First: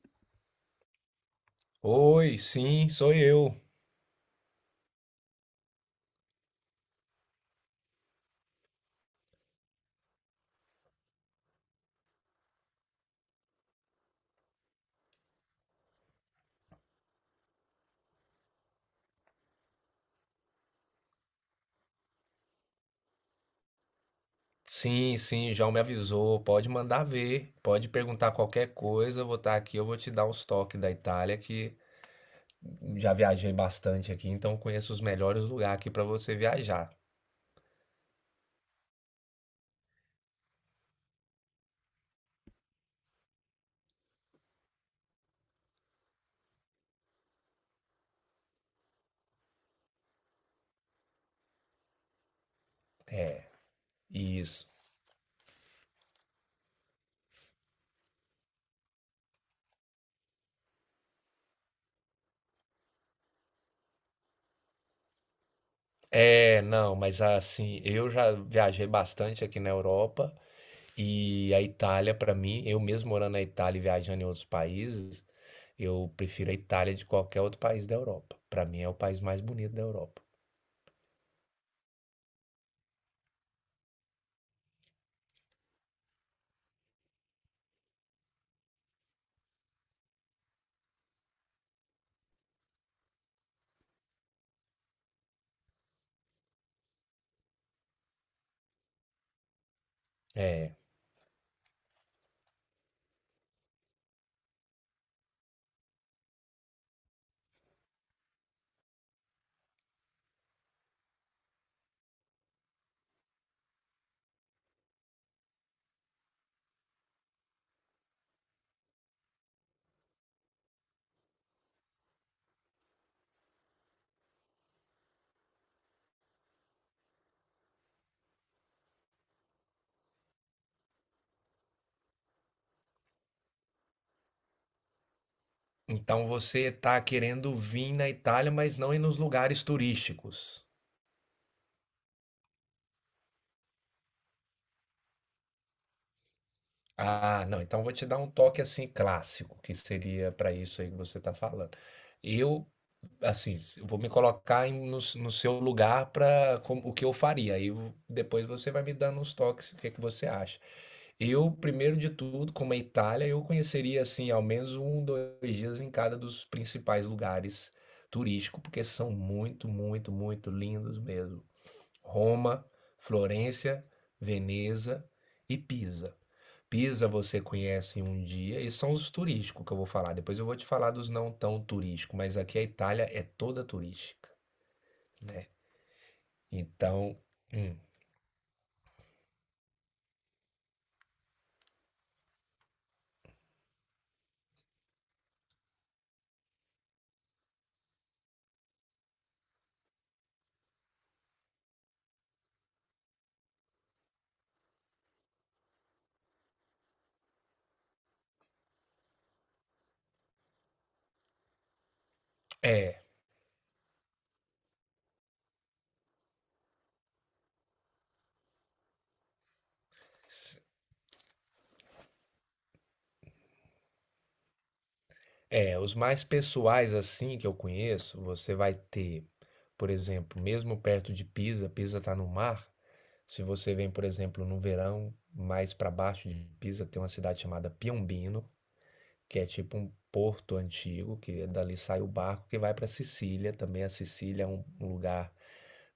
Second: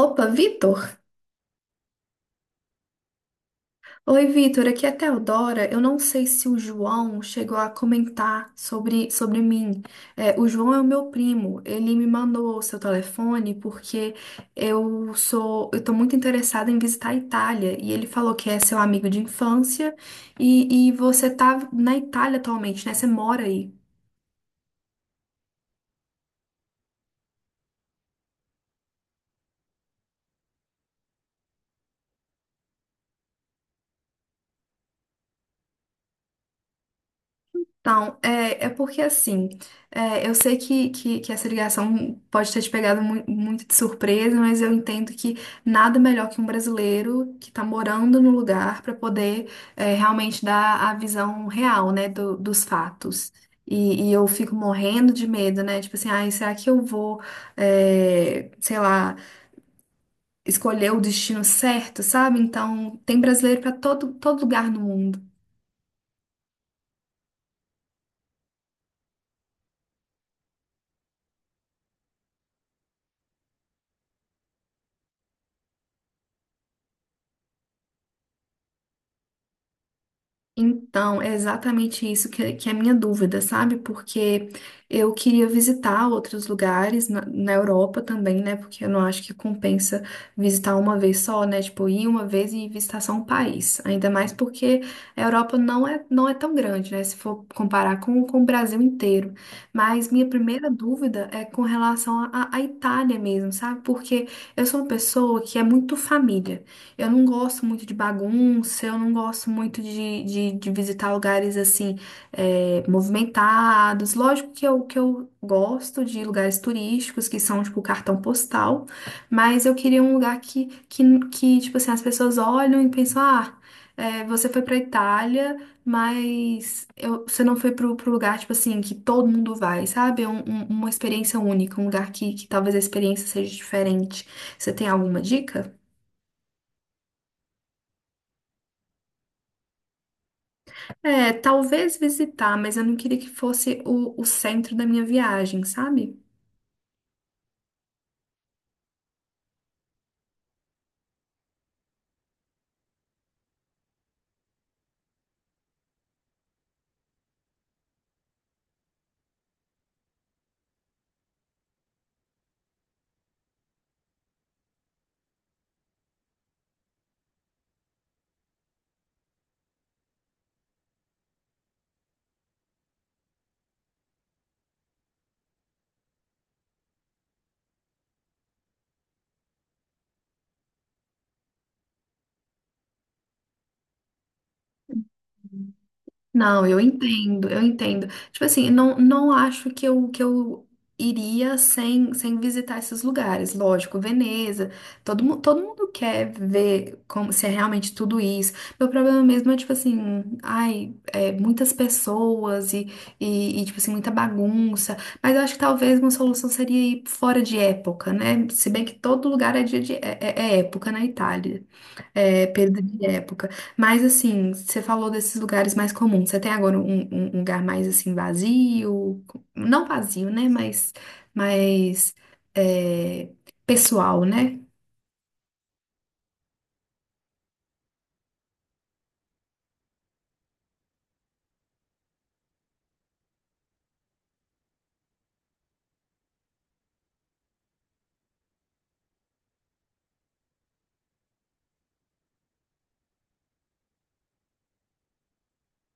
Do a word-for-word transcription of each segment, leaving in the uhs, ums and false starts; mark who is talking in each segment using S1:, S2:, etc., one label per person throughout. S1: Opa, Vitor!
S2: Oi, sim, sou eu.
S1: Oi, Vitor, aqui é a Teodora. Eu não sei se o João chegou a comentar sobre, sobre mim. É, o João é o meu primo. Ele me mandou o seu telefone porque eu sou, eu tô muito interessada em visitar a Itália. E ele falou que é seu amigo de infância e, e você tá na Itália atualmente, né? Você mora aí.
S2: Sim, sim, o João me avisou. Pode mandar ver, pode perguntar qualquer coisa. Eu vou estar aqui, eu vou te dar uns toques da Itália, que já viajei bastante aqui, então conheço os melhores lugares aqui para você viajar.
S1: Então, é, é porque assim, é, eu sei que, que, que essa ligação pode ter te pegado mu- muito de surpresa, mas eu entendo que nada melhor que um brasileiro que está morando no lugar para poder, é, realmente dar a visão real, né, do- dos fatos.
S2: É,
S1: E, e eu fico
S2: isso.
S1: morrendo de medo, né? Tipo assim, ai, será que eu vou, é, sei lá, escolher o destino certo, sabe? Então, tem brasileiro para todo, todo lugar no mundo.
S2: É, não, mas assim, eu já viajei bastante aqui na Europa e a Itália, para mim, eu mesmo morando na Itália e viajando em outros países, eu prefiro a Itália de qualquer outro país da Europa. Para mim é o país mais bonito da Europa.
S1: Então, é exatamente isso que, que é a minha dúvida, sabe? Porque eu queria visitar outros lugares na, na Europa também, né? Porque eu não acho que compensa visitar uma vez só, né? Tipo, ir uma vez e visitar só um país. Ainda mais porque a Europa não é, não é tão grande, né? Se for comparar com, com o Brasil inteiro. Mas minha primeira
S2: É.
S1: dúvida é com relação à à Itália mesmo, sabe? Porque eu sou uma pessoa que é muito família. Eu não gosto muito de bagunça, eu não gosto muito de, de, de visitar lugares assim, é, movimentados. Lógico que eu, que eu gosto de lugares turísticos, que são tipo cartão postal, mas eu queria um lugar que, que, que tipo assim, as pessoas olham e pensam, ah, é, você foi pra Itália, mas eu- você não foi pro, pro lugar, tipo assim, que todo mundo vai, sabe? É um- um- uma experiência única, um lugar que, que talvez a experiência seja diferente. Você tem alguma dica?
S2: Então você está querendo vir na Itália, mas não ir nos lugares turísticos.
S1: É, talvez visitar, mas eu não queria que fosse o, o centro da minha viagem, sabe?
S2: Ah, não. Então vou te dar um toque assim clássico, que seria para isso aí que você está falando. Eu, assim, s- vou me colocar em- no, s- no seu lugar para o que eu faria. Aí vo- depois você vai me dando uns toques, o que que você acha. Eu, primeiro de tudo, como é Itália, eu conheceria, assim, ao menos um, dois dias em cada dos principais lugares turísticos, porque são muito, muito, muito lindos mesmo. Roma, Florença, Veneza e Pisa. Pisa você conhece em um dia, e são os turísticos que eu vou falar. Depois eu vou te falar dos não tão turísticos, mas aqui a Itália é toda turística.
S1: Não, eu
S2: Então,
S1: entendo, eu
S2: hum,
S1: entendo. Tipo assim, não, não acho que eu, que eu iria sem, sem visitar esses lugares. Lógico, Veneza, todo, mu- todo mundo quer ver como se é realmente tudo isso. Meu problema mesmo é, tipo assim, ai, é, muitas pessoas e, e, e, tipo assim, muita bagunça. Mas eu acho que talvez uma solução seria ir fora de época, né? Se bem que todo lugar é, dia de, é é- é época na Itália. É, perda
S2: é,
S1: de época. Mas assim, você falou desses lugares mais comuns. Você tem agora um, um- um lugar mais assim vazio, não vazio, né? Mas mais, é, pessoal, né?
S2: é, os mais pessoais assim que eu conheço, você vai ter, por exemplo, mesmo perto de Pisa, Pisa está no mar. Se você vem, por exemplo, no verão, mais para baixo de Pisa, tem uma cidade chamada Piombino, que é tipo um porto antigo, que dali sai o barco que vai para Sicília. Também a Sicília é um um lugar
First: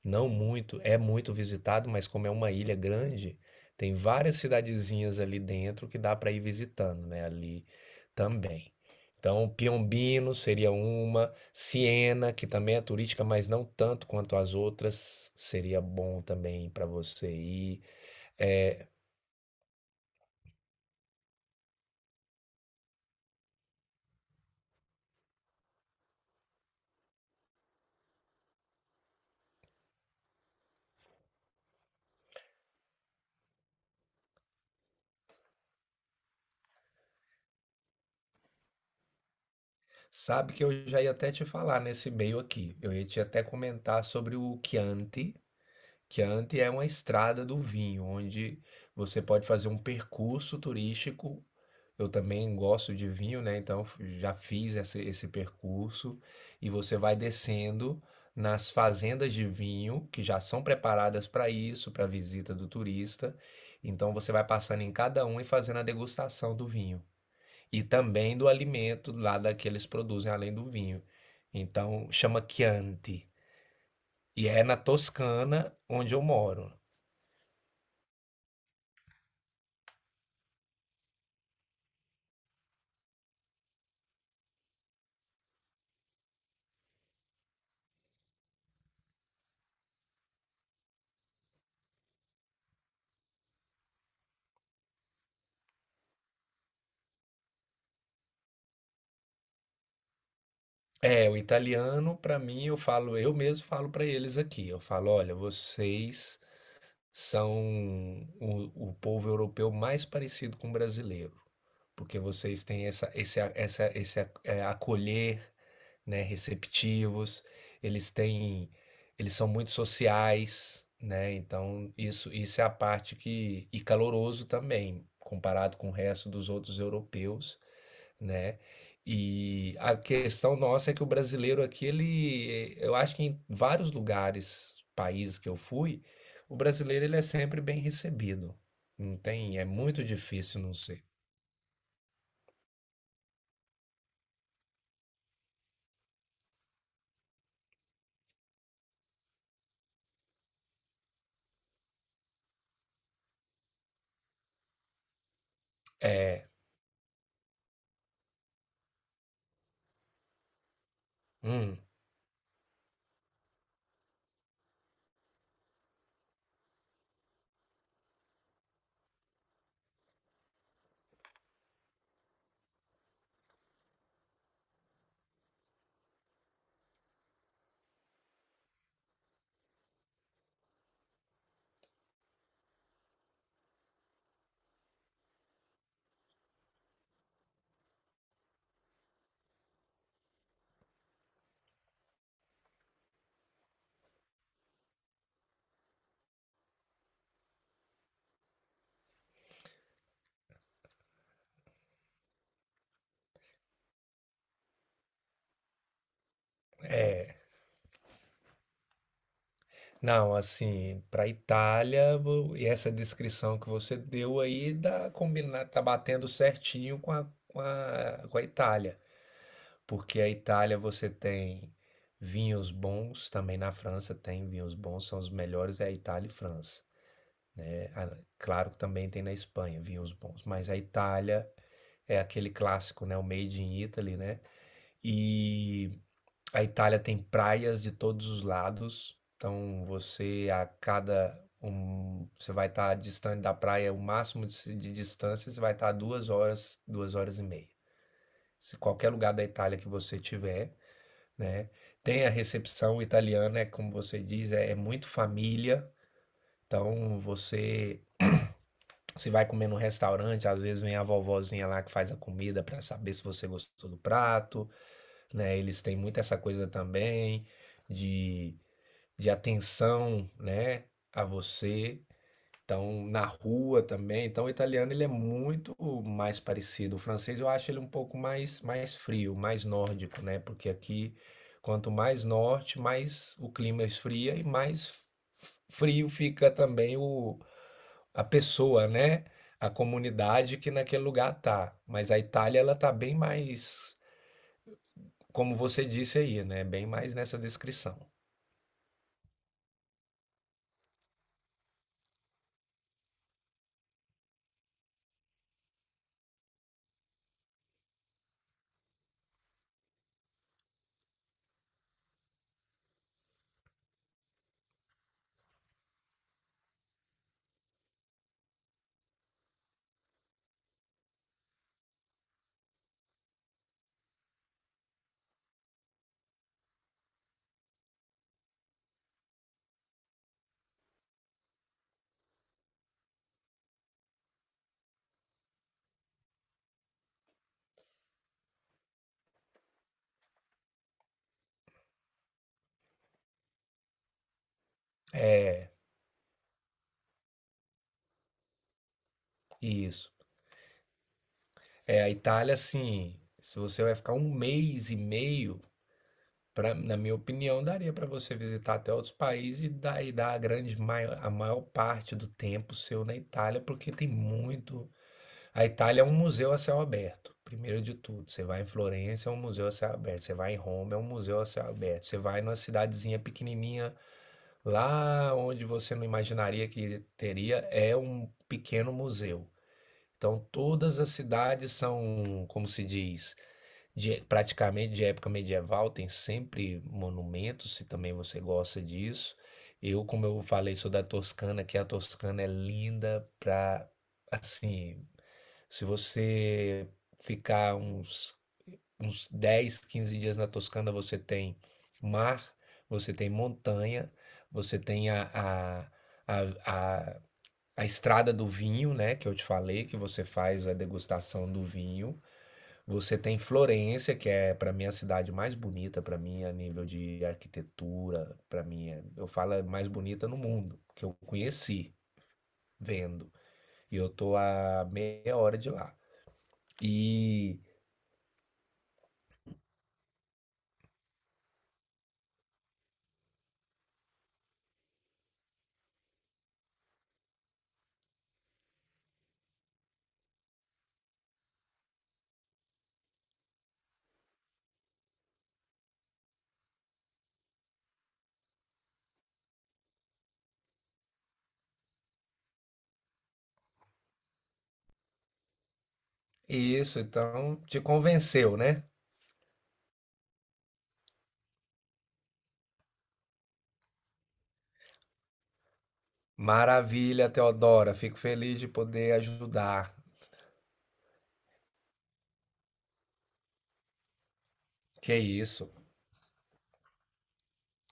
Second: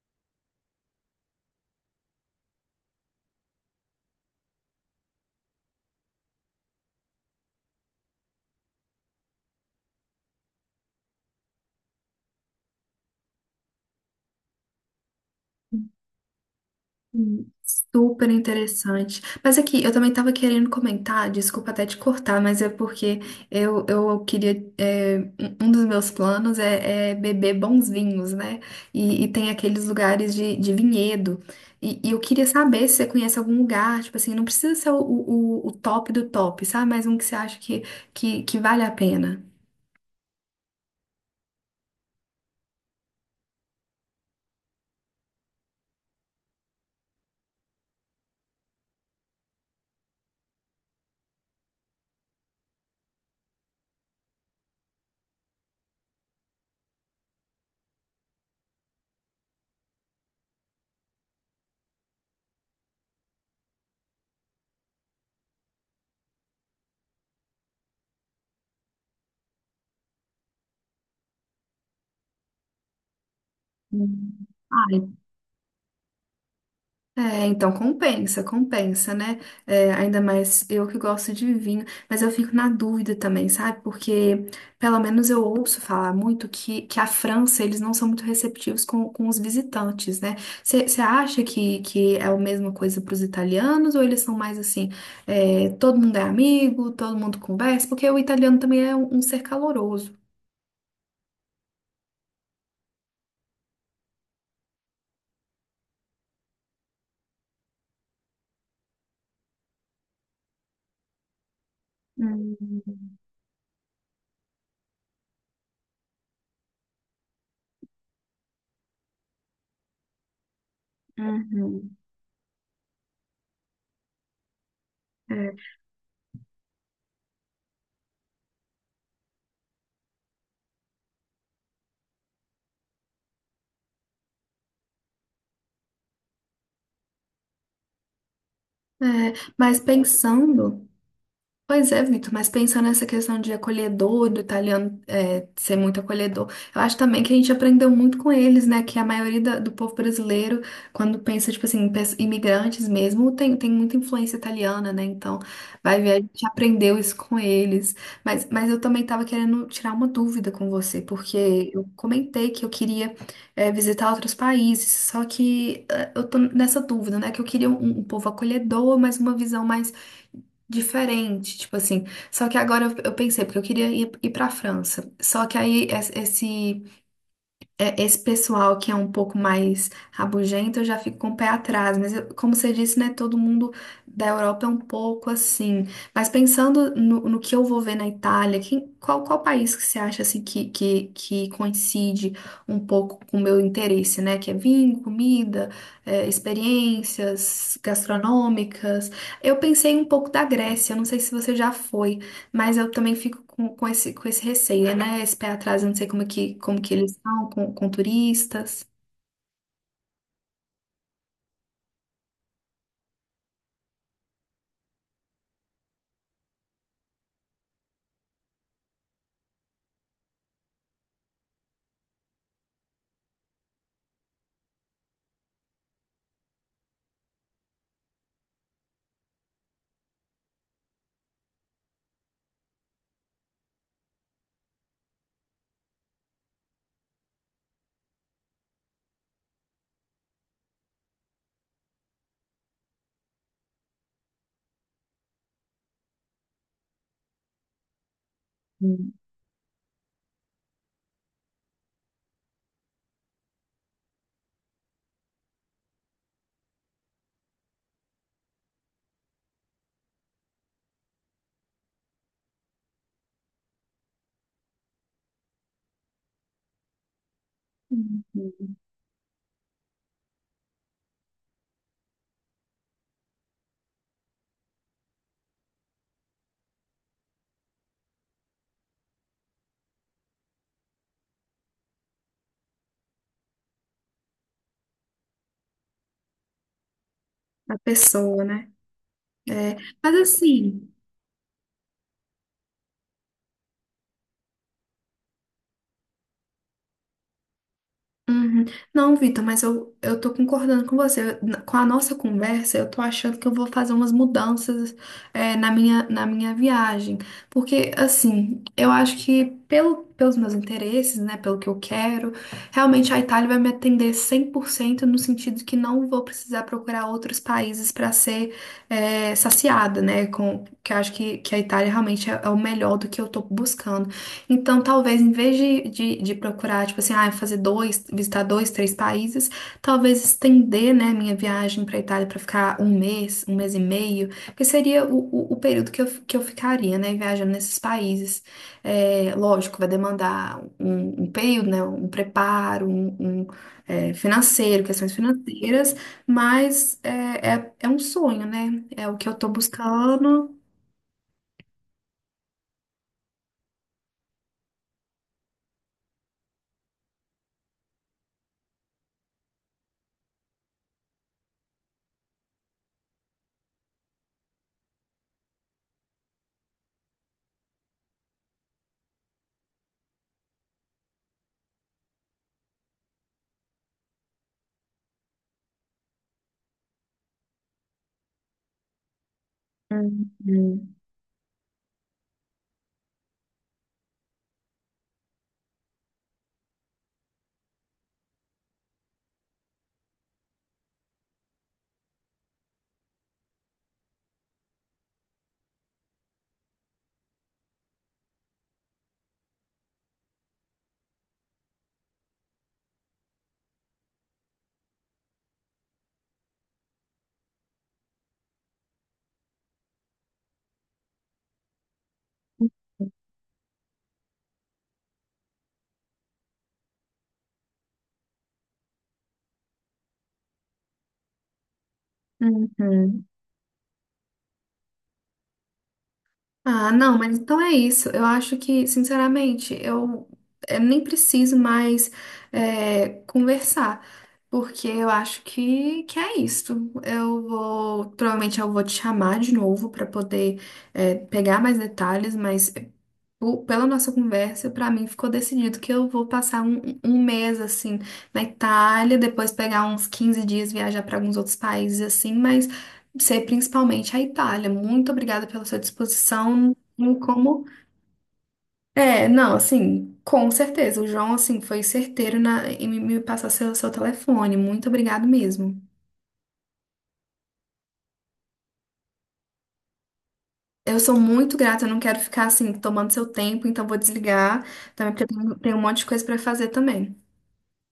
S2: não muito, é muito visitado, mas como é uma ilha grande, tem várias cidadezinhas ali dentro que dá para ir visitando, né? Ali também. Então, Piombino seria uma, Siena, que também é turística, mas não tanto quanto as outras, seria bom também para você
S1: Hum.
S2: ir.
S1: Super
S2: É,
S1: interessante. Mas aqui, eu também estava querendo comentar, desculpa até te cortar, mas é porque eu, eu queria. é, um um dos meus planos é, é beber bons vinhos, né? E, e tem aqueles lugares de, de vinhedo. E, e eu queria saber se você conhece algum lugar, tipo assim, não precisa ser o, o, o top do top, sabe? Mas um que você acha que, que, que vale a pena.
S2: Sabe que eu já ia até te falar nesse meio aqui. Eu ia te até comentar sobre o Chianti. Chianti é uma estrada do vinho, onde você pode fazer um percurso turístico. Eu também gosto de vinho, né? Então f- já fiz esse, esse percurso e você vai descendo nas fazendas de vinho que já são preparadas para isso, para a visita do turista. Então você vai passando em cada um e fazendo a degustação do vinho e também do alimento lá da que eles produzem, além do vinho. Então, chama Chianti.
S1: Hum.
S2: E é na
S1: Ah.
S2: Toscana, onde eu moro.
S1: É, então compensa, compensa, né? É, ainda mais eu que gosto de vinho, mas eu fico na dúvida também, sabe? Porque pelo menos eu ouço falar muito que, que a França, eles não são muito receptivos com, com os visitantes, né? Você acha que, que é a mesma coisa para os italianos ou eles são mais assim, é, todo mundo é amigo, todo mundo conversa? Porque o italiano também é um, um ser caloroso.
S2: É, o italiano, para mim, eu falo, eu mesmo falo para eles aqui. Eu falo, olha, vocês são o, o povo europeu mais parecido com o brasileiro, porque vocês têm essa,
S1: Hum.
S2: esse, a- essa, esse é, é, acolher, né, receptivos, eles têm eles são muito sociais, né, então
S1: Uhum.
S2: isso isso é a parte que e caloroso também,
S1: É.
S2: comparado com o resto dos outros europeus, né. E a questão nossa é que o brasileiro aqui ele eu acho que em vários lugares, países que eu fui, o brasileiro ele é sempre bem recebido,
S1: É,
S2: não tem é
S1: mas
S2: muito difícil não
S1: pensando.
S2: ser.
S1: Pois é, Vitor, mas pensando nessa questão de acolhedor, do italiano, é, ser muito acolhedor, eu acho também que a gente aprendeu muito com eles, né? Que a maioria da- do povo brasileiro, quando pensa, tipo assim, em pes- imigrantes mesmo, tem, tem muita influência italiana, né? Então, vai ver, a gente
S2: É.
S1: aprendeu isso com eles. Mas, mas eu também estava querendo tirar uma dúvida com você, porque
S2: Hum.
S1: eu comentei que eu queria, é, visitar outros países, só que, é, eu tô nessa dúvida, né? Que eu queria um, um povo acolhedor, mas uma visão mais diferente, tipo assim. Só que agora eu, eu pensei, porque eu queria ir, ir pra França. Só que aí es- esse, é, esse pessoal que é um pouco mais rabugento, eu já fico com o pé atrás. Mas, eu- como você disse, né, todo mundo da Europa é um pouco assim. Mas pensando no, no que eu vou ver na Itália, quem- qual, qual país que você acha assim que, que, que coincide um pouco com o meu interesse, né? Que é vinho, comida, é, experiências gastronômicas. Eu pensei um pouco da Grécia, eu não sei se você já foi. Mas eu também fico com, com esse, com esse receio, né? Esse pé atrás, eu não sei como é que, como que eles são com, com turistas.
S2: Não, assim, para Itália, vo- e essa descrição que você deu aí dá combinar, tá batendo certinho com a, com a, com a Itália, porque a Itália você tem vinhos bons, também na França tem vinhos bons, são os melhores é a Itália e França. É, a- claro que também tem na Espanha vinhos bons, mas a Itália é aquele clássico, né, o Made in Italy, né? E a Itália tem praias de todos os lados, então você a cada um, você vai estar distante da praia, o máximo de, se- de distância, você vai estar duas horas, duas horas e meia. Se qualquer
S1: Hum.
S2: lugar da Itália que você tiver, né? Tem a recepção italiana, é como você diz, é, é muito família. Então você se vai comer no restaurante, às vezes vem a vovozinha lá que faz a comida para saber se você gostou do prato, né? Eles têm muito essa coisa também de
S1: Uhum.
S2: de atenção, né, a você. Então, na rua também. Então, o italiano ele é muito mais parecido. O francês eu acho ele um pouco mais mais frio, mais nórdico, né? Porque aqui quanto mais norte, mais o clima esfria e mais f- frio fica também o
S1: A
S2: a
S1: pessoa, né?
S2: pessoa, né? A
S1: É, mas
S2: comunidade que
S1: assim.
S2: naquele lugar tá. Mas a Itália ela tá bem mais, como você disse aí, né? Bem mais nessa descrição.
S1: Uhum. Não, Vitor, mas eu, eu tô concordando com você. Na- Com a nossa conversa, eu tô achando que eu vou fazer umas mudanças, é, na minha, na minha viagem. Porque, assim, eu acho que pelo, pelos meus interesses, né, pelo que eu quero, realmente a Itália vai me atender cem por cento no sentido que não vou precisar procurar outros países para ser, é, saciada, né, com, que eu acho que, que a Itália realmente é, é o melhor do que eu tô buscando. Então, talvez em vez de, de, de procurar, tipo assim, ah, fazer dois, visitar dois, três países, talvez estender, né, minha viagem para Itália para ficar um mês, um mês e meio, que seria o, o, o período que eu, que eu ficaria, né, viajando nesses países. É, lógico, vai demandar um, um período, né, um preparo, um, um, é, financeiro, questões
S2: É,
S1: financeiras, mas é, é, é um sonho, né, é o que eu tô
S2: isso.
S1: buscando.
S2: É, a Itália, assim, se você vai ficar um mês e meio, pra, na minha opinião, daria para você visitar até outros países e dar, e dar a grande maior, a maior parte do tempo seu na Itália, porque tem muito. A Itália é um museu a céu aberto, primeiro de tudo. Você vai em Florença, é um museu a céu aberto. Você vai em Roma, é um museu a céu aberto. Você vai numa cidadezinha pequenininha, lá onde você não imaginaria que teria, é um pequeno museu. Então,
S1: Uhum.
S2: todas as cidades são, como se diz, de- praticamente de época medieval, tem sempre monumentos, se também você gosta disso. Eu, como eu falei, sou da Toscana, que a Toscana é linda para, assim, se você ficar uns, uns dez quinze dias na Toscana, você tem mar, você tem montanha, você tem a, a, a, a a estrada do vinho, né, que eu te falei, que você faz a degustação do vinho. Você tem Florença, que é para mim a cidade mais bonita para mim a nível de arquitetura, para mim, é- eu falo é mais bonita no mundo, que eu conheci
S1: Uhum.
S2: vendo. E eu tô a meia hora de lá.
S1: Ah, não, mas
S2: E
S1: então é isso. Eu acho que, sinceramente, eu, eu nem preciso mais, é, conversar, porque eu acho que, que é isso. Eu vou, provavelmente eu vou te chamar de novo para poder, é, pegar mais detalhes, mas po- pela nossa conversa, para mim ficou decidido que eu vou passar um, um mês assim na Itália, depois pegar uns quinze dias, viajar para alguns outros países assim, mas você, principalmente a Itália. Muito obrigada pela sua disposição.
S2: isso,
S1: Em
S2: então
S1: Como.
S2: te convenceu, né?
S1: É, não, assim, com certeza. O João, assim, foi certeiro na... em me me passar seu, seu telefone. Muito obrigado mesmo.
S2: Maravilha, Teodora, fico feliz de poder ajudar.
S1: Eu sou muito grata, eu não quero ficar, assim, tomando seu tempo, então vou desligar também,
S2: Que
S1: porque eu tenho
S2: isso?
S1: tenho um monte de coisa para fazer também.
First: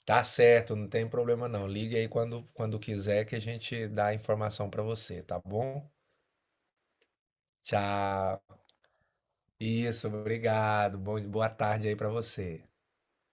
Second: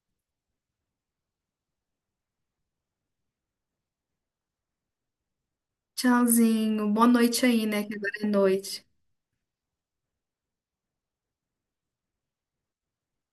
S2: Tá certo, não tem problema não. Ligue aí quando, quando quiser que a gente dá a informação para você, tá bom?
S1: Tchauzinho. Boa noite aí, né? Que agora é
S2: Tchau.
S1: noite.
S2: Isso, obrigado. Bom, boa tarde aí para você.